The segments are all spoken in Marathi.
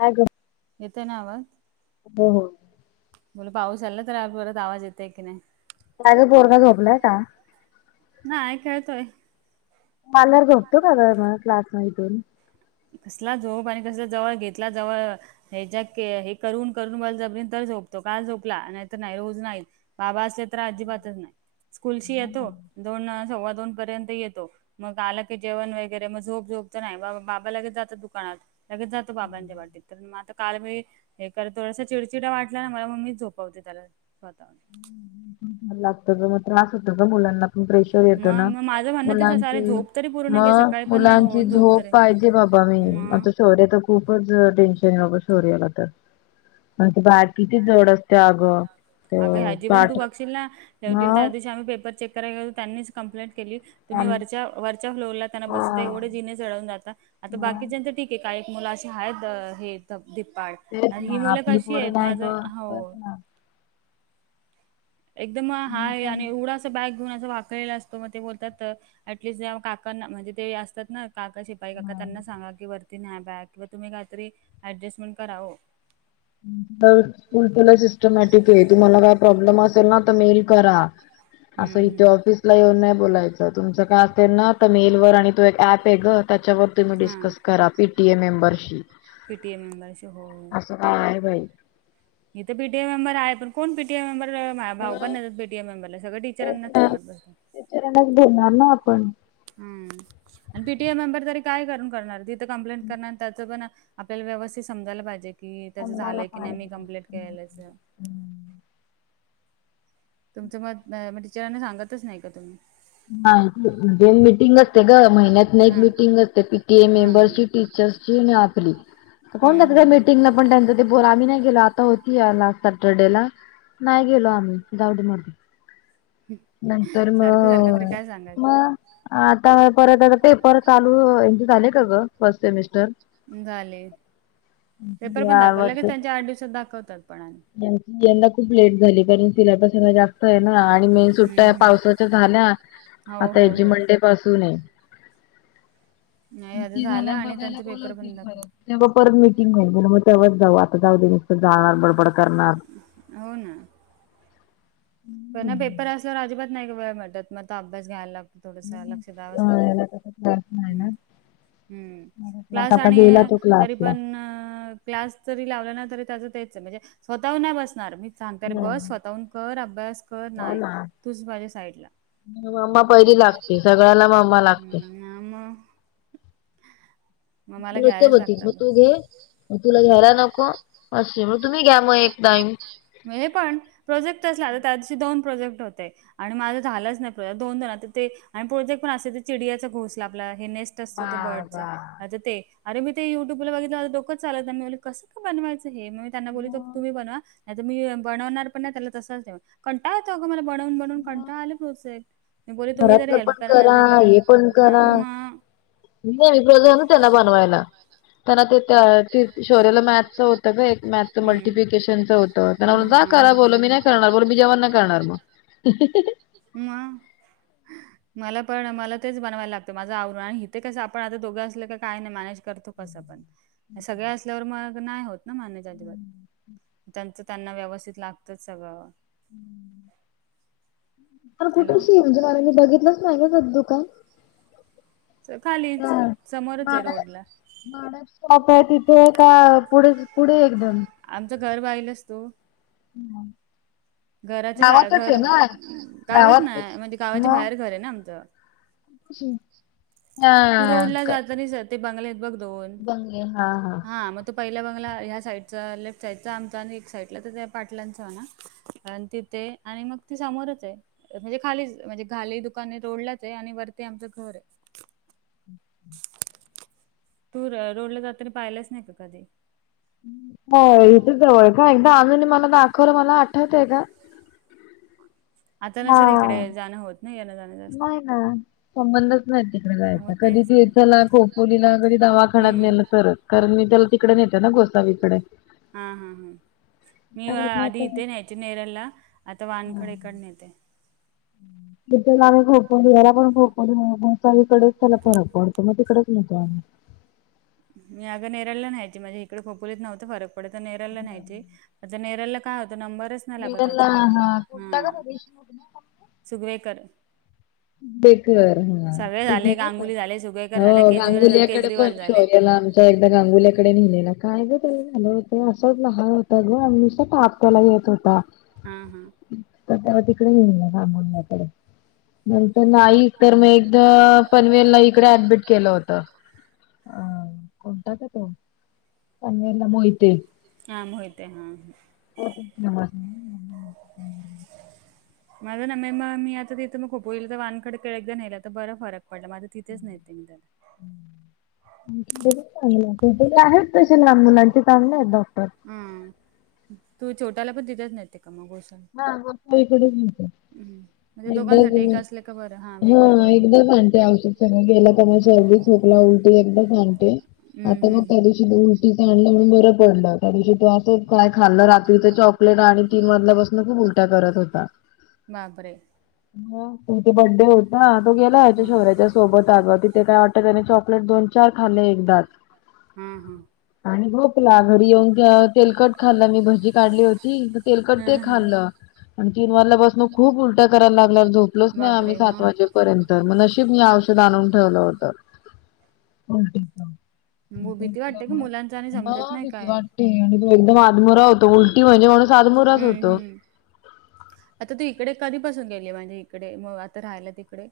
हाय गं. येतंय ना आवाज. हो हो. बोला पाऊस आला तर परत आवाज येतंय की नाही. कायगं पोरगा झोपलाय का? नाय खेळतोय. आल्यावर झोपतो काग मग क्लास मधुन. कसला झोप आणि कसला जवळ घेतला जवळ हे ज्या हे करून करून बळजबरीनं तर झोपतो, काल झोपला नाही तर नाही रोज नाही. बाबा असले तर अजिबातच नाही, स्कूलशी येतो दोन सव्वा दोन पर्यंत येतो. मग आलं की जेवण वगैरे, मग झोप झोपतं नाही मग बाबा बाबा लगेच जातो दुकानात, लगेच जातो बाबांच्या पाठीत, तर मग आता काल मी हे कर थोडासा चिडचिडा वाटला ना मला, मग मीच झोपवते त्याला स्वतः. लागतो ग म त्रास होतो ग मुलांना खुप टेन्शन येतं मग ना, मग माझं म्हणणं तेच असं अरे झोप तरी पूर्ण घे मग सकाळी पण नाही मुलांची होत झोप तरी पाहिजे बाबा, आता मग मी शौर्य तर खूपचं टेन्शन आहे बाबा शौर्य ला तर, म बॅग किती जड अस अगं ह्याची पण तू बघशील ना, एक त्या मग दिवशी आम्ही पेपर चेक करायला गेलो त्यांनीच कंम्प्लेंट केली, तुम्ही आणि वरच्या वरच्या फ्लोअरला त्यांना हा बसुदया, एवढे जिने चढवून जाता, आता मग बाकीच्यांचे ठिक की काय एक मुलं अशी आहेत हे ध धिप्पाड, तेच आणि ही ना मुलं आपली कशी आहेत, पोरं नाही माझं ग तेच हाव् ना एकदम हा मी आय आणि एवढासा बॅग घेऊन असं वाकायला असतो, मग ते बोलतात, ऍटलिस्ट जे काकांना म्हणजे ते असतात ना काका शिपाई काका पण त्यांना सांगा की वरती न्या बॅग, किंवा तुम्ही काही तरी ऍडजस्टमेंट करावं तर स्कुल तर लई‌ सिस्टमॅटिक आहे, तुम्हाला काय प्रॉब्लेम असेल ना तर मेल करा, असं हम्म इथे हम्म ऑफिस ला येऊन नाही बोलायचं. तर तुमचं काय असेल ना तर मेल वर, आणि तो एक अँप य आहे ग त्याच्यावरती तुम्ही हां डीस्कस करा, पीटीए मेंमबरशिप पीटीए मेंबरशी हो असं काय बाई. इथे पीटीए मेंबर आहे पण कोण पीटीआय मेंबरला भाव पण मग नाही देत पीटीआय मेंबरला, सगळं टीचरांनाच सांगत बसतात. धरणार ना आपण. हम्म. आणि पीटीआय मेंबर तरी काय करून करणार तिथं कम्प्लेंट करणार त्याचं पण आपल्याला व्यवस्थित समजायला पाहिजे की त्याचं समजायला झालंय की नाही मी पाहिजे कमप्लेट केलेलंचे. [inaudible] तुमचं मत म्हणजे टीचरांना सांगतच नाही का तुम्ही? ना मिटिंग असते गं महिन्यात न एक हा मिटिंग असते पीटीएम हा हा मेंबरसि. सचिने आपली कोण जातंय हम्म गं हम्म मीटींगला पण् त्यांन बोल आम्ही नाही गेलो आता होती या लास्ट सॅटरडे ला. नाही गेलो आम्ही जाऊदे मरू दे. नंतर सारखं सारखं मग तरी काय मग सांगायचं‌. आता परत आता पेपर चालू ए झाले का गं फर्स्ट सेमिस्टर? झाले. पेपर पण या दाखवले वर्षी त्यांच्या आठ दिवसात दाखवतात पणा यंदा खूप लेट झाली कारण तिलापसना जास्त आहे ना आणि म सुट्ट्या हम्म हम्म पावसाच्या झाल्या हो आता हो ह्याची हो मंडे पासून आहे. नाही ह्याचं ती झालं झाला आणि बघायला त्यांचं पेपर बोलवतील पण दाखव परत‌. तेव्हा परत मीटिंग होईल मग तेव्हाच जाऊ आता जाऊ दे मसतर जाणार बडबड करणार. हो ना. पण ना पेपर असल्यावर अजिबात नाही वेळ भेटत मग त अभ्यास घ्यायला लागतो थोडस लक्ष द्यावच हा, लागतो. याला तसा त्रास नाही हम. ना. हम्म. क्लास आता आणि गेला तो तरी क्लासला. पण् अ् क्लास जरी लावला ना तरी त्याच तेचं हाय. म्हणजे स्वतःहून नाही बसणार मी सांगते अरे बस हम्म. स्वतःहून कर अभ्यास. कर हो नाही ना तूच पाहिजे साईड ला. मम्मा पहिली पप्पा ची लागते जागा सगळ्याला मम्मा सगळ्यांना लागते मोबाईल. आम‌. नुस्ते बोलती मग तू घे. मग तुला हा घ्यायला नको अशी मग तुम्ही घ्या मग एक टाईम. पण हे पण प्रोजेक्ट तसला तर त्या दिवशी दोन प्रोजेक्ट होते. आणि माझं झालंच नाही दोन दोन तर ते आणि पुढत एक पण अस चिडियाचा घोसला आपला हे नेस असत बर्डच बाबा. ते अे मी ते युट्यूब ला बघितल डोकच चालत नाही कस बनवायचं हे मग मी त्यांना बोलितो तुम्ही बनवा नाही म् बनवणार पण नाही त्याला तसंच ठ कंटाळा येतो अगं मला बनवून बनवून कंटाळा आला प्रोसेक्ट. मी बोले तुम्ही ज घरातलं पण हेल्प करा ना ते करा. हा मग? नाही प्रोजान त्यांना बनवायला. त्यां ते शौरयला मॅथचं होतं का एक मॅथच मॅच मल्टिप्लिकेशन होत. त्यां होतं करा बोल मी नाही करणार बोल मी जेव्न नाही करणार मग. म. मला पण मला तेच बनवायला लागतं माझं आवरण आणि इथे कसं आपण आता दोघं असलं काय नाही मॅ तो कस पण सगळ असल्यावर मग नाही होत ना मॅनेज अजिबात. त्यांचं त्यांना व्यवस्थित लागत सगळं. [inaudible] कार हॅलो कुठेशी म्हणजे मला मी बघितलंच नाही का स दु कान. खालीच समोरच आहे रोड ला. माड सॉप आहे तिथे का पुढे पुढे एकदम. आमचं घर बाहिल असतो. नाही. घराच्या घर गावात ना म्हणजे गावाच्या बाहेर घर आहे ना आमचं. हम्. तू रोडला जातानीच हयात, ते बंगले हायत बघ दोन बंगले हा हा मग पहिला बंगला ह्या साईडचा लेफ्ट साईडचा आमचा आणि एक साईडला तर त्या पाटलांचाना कारण तिथे आणि मग ती सामोरच आहे म्हणजे खालीच म्हणजे खाली दुकानने रोडलाच आहे आणि वरती आमचं घर हय. तू रोडला जाताना पाहिलच नाय का कधी? हो, इथं जवळ हाय का? एकदा अनुन मला दाखवलं मला आठवतय गं. आता न सर हा इकडे जाणं होत ना येणं जाणं? जास्त. नाही ना, संबंध नाही तिकडे हो जायचं. कधी तेच ना तीर्थला, खोपोलीला कधी दवाखान्यात हम्म. नेलं तरच. कारण मी त्याला तिकडे नेते ना गोसावीकडे. हा, हा, हं. मी अरे नाही आधी तर काय. इथे न्यायचे नेरलला आता हा. वानखडेकडे नेते. [unintelligible] इकडेच त्याला फरक पडतो, मग तिकडेच नेतो आम्ही. मी अगं नेरळला न्याचे म्हणजे इकडे खोपोलीत नव्हतं फरक पडत तर नेरळला न्याहचे. आता नेरळला काय होतं नंबरच नाय लागत निगलला अजिबात. हा कुठला हां. का रेशमग ना सुगवेकर. बेकर, हां सगळे ते झाले झालंत, गांगुली झाले सुगवेकर हो झाले केजरीवाल गांगुलीकडे पण केजरीवाल झाले शो त्याला आमच्या एकदा गांगुल्याकडे नेलं होतं. काय ग त्याला काय झालं होतं? तो असाच लहान होता गं, नुसता त्याला ताप येत होता. हा हा तर त्याला तिकडे येईन [unintelligible] नंतर नाहीच तर मग एकदा पनवेलला इकडे ऍडमिट केलं होतं. अ कोणता गं तो? पनवेला मोहिते. हां, मोहिते हाह. [unintelligible] माझं ना [unintelligible] मी खोपोलीला वानखडे [unintelligible] बरंच फरक पडला. मग आता तिथेच नेते त्याला. [unintelligible] इथे पण आहेत तसे लहान मुलांचे चांगले आहेत डॉक्टर. हं, तू छोट्याला पण तिथेच नेते का मग गोसावी हां, गोसावी कडेच नेते. म्हणजे एकदा दोघांसाठी गेलो, एक असले का बरं हा हं वेगवेगळा कुठे एकदाच आणते औषध सगळं गेलं की नाय सर्दी खोकला, उलटी एकदाच आणते. हम्म आता हम्म मग त्या हम्म दिवशी त उलटी च आणलं म्हणून बरं पडलं. त्या दिवशी तो असं काय खाल्लं रात्रीच चॉक आणि तीन वाजल्यापासून खूप उलट्या करत होता. बापरे मग तिथं बड्डे होता तो गेला हाच्या हा शौर्यच्या सोबत अगं तिथे काय वाटतं त्याने चॉकलेट दोन चार खाल्ले एकदाच. हां हं. आणि झोपला घरी येऊन त्या तेलकट खाल्ला मी भजी काढली होती तेलकट ते हम्म हम्म. खाल्लं, तीन वाजल्यापासन खूप उलट्या करायला लागला झोपलोच नाही आम्ही बापरे सात मग वाजेपर्यंत. तर मग नशीब मी औषध आणून ठेवलं होत. उलटीच. मु- [unintelligible] भीती वाटते का मुलांच आणि समजत मग नाही भीती काय. वाटते आणि तो एकदम आदमोरा होतो. उल तीन महिने माणूस आद मुराच हम्म होतो. हम्म. आता तू इकडे कधीपसून गेली म्हणजे इकडे मग आता राहायला तिकडे?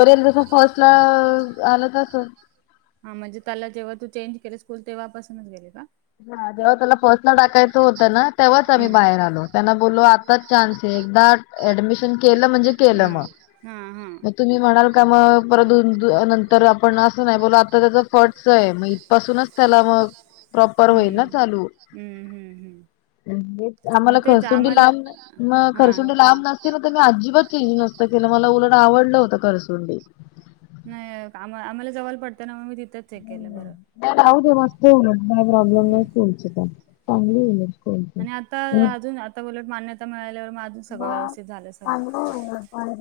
बरेच [unintelligible] आलंच असलं. हां, म्हणजे पहिला जेव्हा तू चेंज केली स्कूल तेव्हापासूनच गेली का? अगं त्याला फर्सला टाकायचं होतं ना तेव्हाच आम्ही हम्म. बाहेर आलो. त्यांना बोललो आताच चान्स आहे एकदाच ऍडमिशन केलं म्हणजे केलं मग. हां हा. मग तुम्ही म्हणाल का मग परत दोन दिवसा नंतर आपण असं नाही बोलला आता त्याचा फट तय मग इथपासूनच त्याला मगं प्रॉपर होईल ना हम्म हम्म चालू. हम्म हम्म. आम्हाला मग तेच खरसुंडी आम्हाला लांब मग हा खरसुंडी हा. लांब नसते ना. तर मी अजिबात तेही नसतं केलं मला उलड आवडलं होतं करसुंडी. नाही आम आम्हाला जवळ पडतं ना. मग मी तिथंच हे केलं बरं. राऊदे. मस्त येऊदेत काय प्रॉब्लेम नाही. हम्म. तुमची तर चांगली येईल. आणि आता अजून आता उलट मान्यता मिळाल्यावर मग अजून सगळं व्यवस्थित झालं सगळं. आम्हाला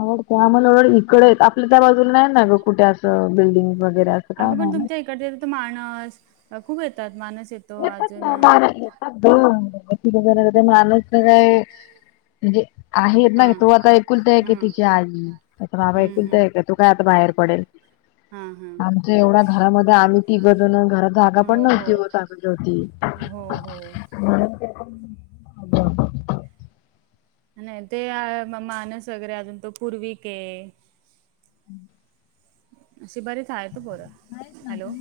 आवडते आम्हला वाटलं. त्या बाजूला नाही आहे ना ग. कुठे असं बिल्डिंग वगैरे असं काय अगं पण नाही नाही. तुमच्या इकडचे माणस खूप येतात मानस येत येतात ना. माणस येतात ग. म्हणजे आहेत ना तो आता ऐकुलत आहे की हम्म त्याच्या आई. आता बाबा एकुलता हम्म एक आहे तो काय आता बाहेर पडेल. हम्म हा हा आमच्या एवढ्या घरामध्ये आम्ही तिघजण घरात जागा पण हो हो. नव्हती होत कागज होती. हो हो नाही. ते मानस वगैरे अजून तो पूर्वीक आहे. अशी बरीच आहेत हा पोर. हॅलो.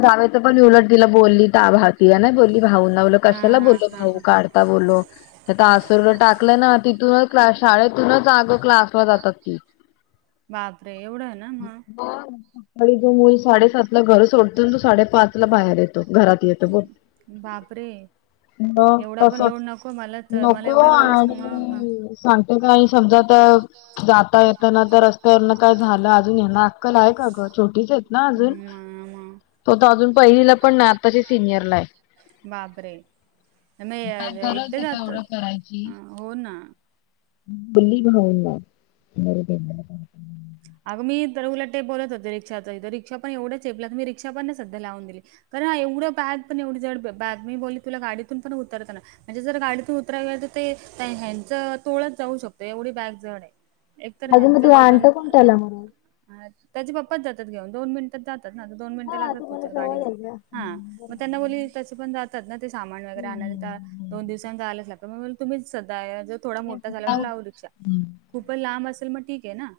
दादाचं पण उलट तिला बोलली ता भाति नाही बोलली भाऊ नावलं हा कशाला हा बोल हा भाऊ हा काल काय बोललो. डान्स टाकलंय ना तिथूनच क शाळेतूनच अग क्लासवर जातात. ह [inaudible] बापरे एवढं ना म्हणून, हो. ते मुल साडेसातला घर सोडतो. आण तो साडेपाच ला बाहेर येतो घरात येतो बोल, बापरे, म एवढा पण तसच लोड नको मला तर मला नको एवढा लोडच ना मग हा आणि सांगतो का आणि समजा तर, जाता येताना बापरे तर रस्त्यावरन काय झालं अजून याना अक्कल आहे का ग. छोटीचीच ना अजून. तो तर अजून पहिलीला नाही पहिल पण आताची सिनियरला नाही. आहे बापरे काय नाही. गरज एकटे आहे का एवढं जातात हो ना. बोली भाऊ ना बर त्या अग मी तर उलटे बोलत होते. रिक्षाच पण रिक्षा तर एवढं चेपलं तर मी रिक्षा पण नाही सध्या लावून दिली. कारण ना एवढं बॅग पण एवढी जड बॅग मी बोलली तुला गाडीतून पण उतरताना. म्हणजे जर गाडीतून उतरा गेल तर ते हॅण्डचं तोळच जाऊ शकतो एवढी बॅग जड आहे. एकतर ह्यांचं वजन चला म्हणायचं. ह त्याचे पप्पाच जातात घेऊन. दोन मिनट टात जातात ना. दोन मिनट हा लागतात तुम्हाला पोहचायला गाडी जवळ घेऊन. आहे ना. ह हम्म बरोबर. मग त्यांना बोलि तसे पण जात तात ना ते सामान वैगरे हम्म. आणायला. तर हम्म, हम्म. दोन दिवसाने जायलाच लागतात मग म्हणले तुम्हीच जायाच. थोडा तेच मोठा ना झाल्यावर जाऊ दे लावू रिक्षा खूपच लांब असेल मग ठीक आहे ना.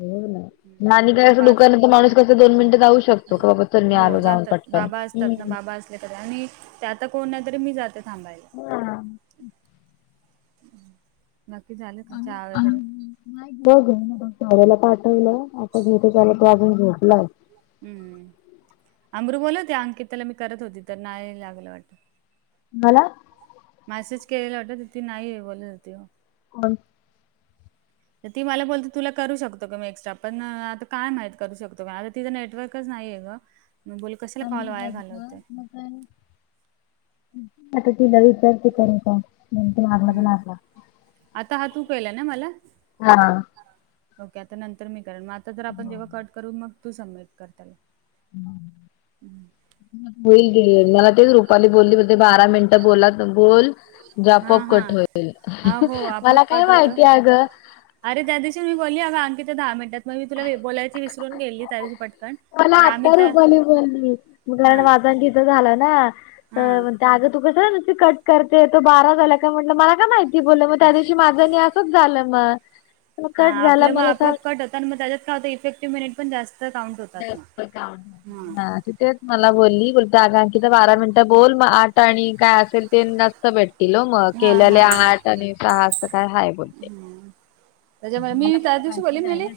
हो ना. आणि काय हम्म असं पाच दुकानात तर माणूस कसं दोन मिनिटं जााऊ शकतो. की बाबा चल मी हो आलो जाऊन जातात पटकन. बाबा असतात ना हम्म. बाबा असले तरी आणि आता कोण नाही तरी मी जाते थांबायला. हा. नक्की झाले ना. आणू चहा आणू वगैरे नाही बघ. नवऱ्याला पाठवलं आता झोपी अजून तो झोपला असल. हम्म हम्म अमरू बोली होते अंकित मी करत होती तर नाही लागलं वाटतं. मला मेसेज केलेला होत ती नाही बोलत होती. बरं तर ती मला बोलते तुला करू शकतो का मी एक्स्ट्रा पण आता काय माहित करू शकतो आता तिच नेटवर्कच नाहीये मग मी बोलले कशाला कॉल वाया अमृताचं ना, घालवते. मग आता तिला विचारते करू का? नेमकं लागला तर हम्म लागला. आता हा तू केला ना मला? हा ओके आता नंतर मी करेल मग आता तर आपण जेव्हा कट करू मग तू सबमिट कर त्याला हम्म होईल घे मला तेच रुपाली बोलली ते बारा मिनटं बोला बोल हा आपोआप हा कट होईल हा हो मला आपोआप काय कट होतं. माहिती आग अरे त्या दिवशी मी बोलली आग आणखी ते दहा मिनिटात मग मी तुला बोलायची विसरून गेली त्या दिवशी पटकन तर आम्ही आत्ता तर रुपाली बोलली हा माझं तिचं झालं ना हा आजं तू कसं कट करते तो बारा झाला काय म्हटलं मला का माहिती बोललं मग त्या दिवशी माझं नाही तसं झालं मग हा कट झाला आपलं मग मला आपोआप असं कट होतं आणि मग त्याच्याच काय होत इफेक्टिव्ह मिनिटं पण जास्त तर डाऊट होतात मग हा तिथेच मला बोलली आग आणखी तर बारा मिनिटं बोल मग आठ आणि काय असेल ते नस्त भेट दिलो मग केलेले आठ आणि सहा काय हाय बोलते हम्म त्याच्यामुळे मी मला मला त्याच दिवशी माहिती बोलले नाही म्हणले ना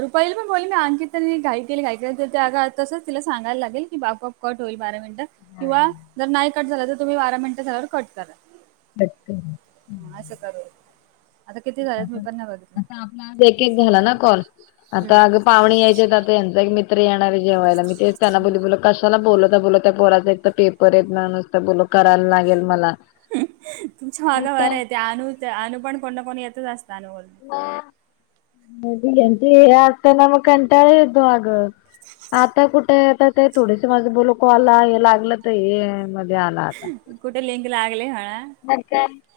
रुपाईला पण बोलले मी अंकितनी घाईक घाय तसंच तिला सांगायला लागेल की बाबा कट होईल बारा मिनिटं किंवा जर नाही कट झालं तर तुम्ही बारा मिनिटं झाल्यावर कट करा पटकन असं करू आता किती झालेत मी पण नाही बघितलं आपला आज एक एक झाला ना कॉल हम्म आता अग पाहणी यायच्या आता यांचा एक मित्र येणार जेवायला मी ते त्यांना बोली बोल कशाला बोलवता बोलता त्या पोराचा एक तर पेपर हेत ना नुसतं बोल करायल लागेल मला. तुमच्या हे मागा बरं काय आहे ते अनू ते अनू पण कोण ना कोण येतच असतं अनू बोल [unintelligible] ह्यांची हे असते न म कंटाळा येतो आ ग. आता कुठं आता ते थोडंस माझं बोलो कॉल ला हे लागलं तर हे माझं हे आला आता कुठे लिंक लागले म्हणा [unintelligible]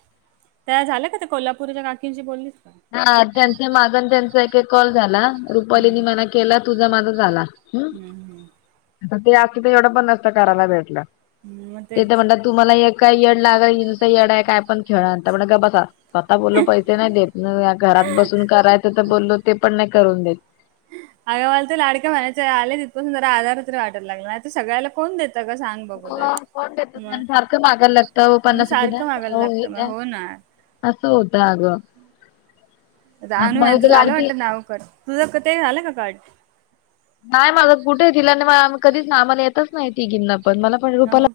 त्या झालं का ते कोल्हापूरच्या काकींशी बोललीस का? हा त्यांच्या माझं त्यांचा एक एक कॉल झाला. रुपालीनी हम्म म्हणा केला तुझा माझा झाला हम्म आता ते असते तर एवढं पण नसतं करायला भेटलं हम्म मग ते तर तेच म्हणतात तुम्हाला ऊक काय येड लागायी नुसतं येडाये काय पण खेळ आणता म्हण गप बसा स्वतः बोल्लो पैसे नाही देत. न या घरात बसून करायचं तर बोललो ते पण नाही करून देत. अग मला ते लाडक्या बहिणाचे आले तिथुन जरा आधार तरी वाटायला लागला नाही तर सगळ्याला कोन देत सगळं सांग बघू देत मग कोण मग देतं? सारखं मागायला लागतं ओ म्हणून पन्नास रुपये द्या सारखं मागायला ओ हे लागतं द्या मग हो ना. असं होत आग. रानू यांचं झालं लाडकी वाटतं नाव कट, तुझ कटे झालं का कट? नाही माझं कुठे तिला न मला आम्हाला कधीच ना आम्हाला येतच नाही तीघींना पण मला पण रुपाला हो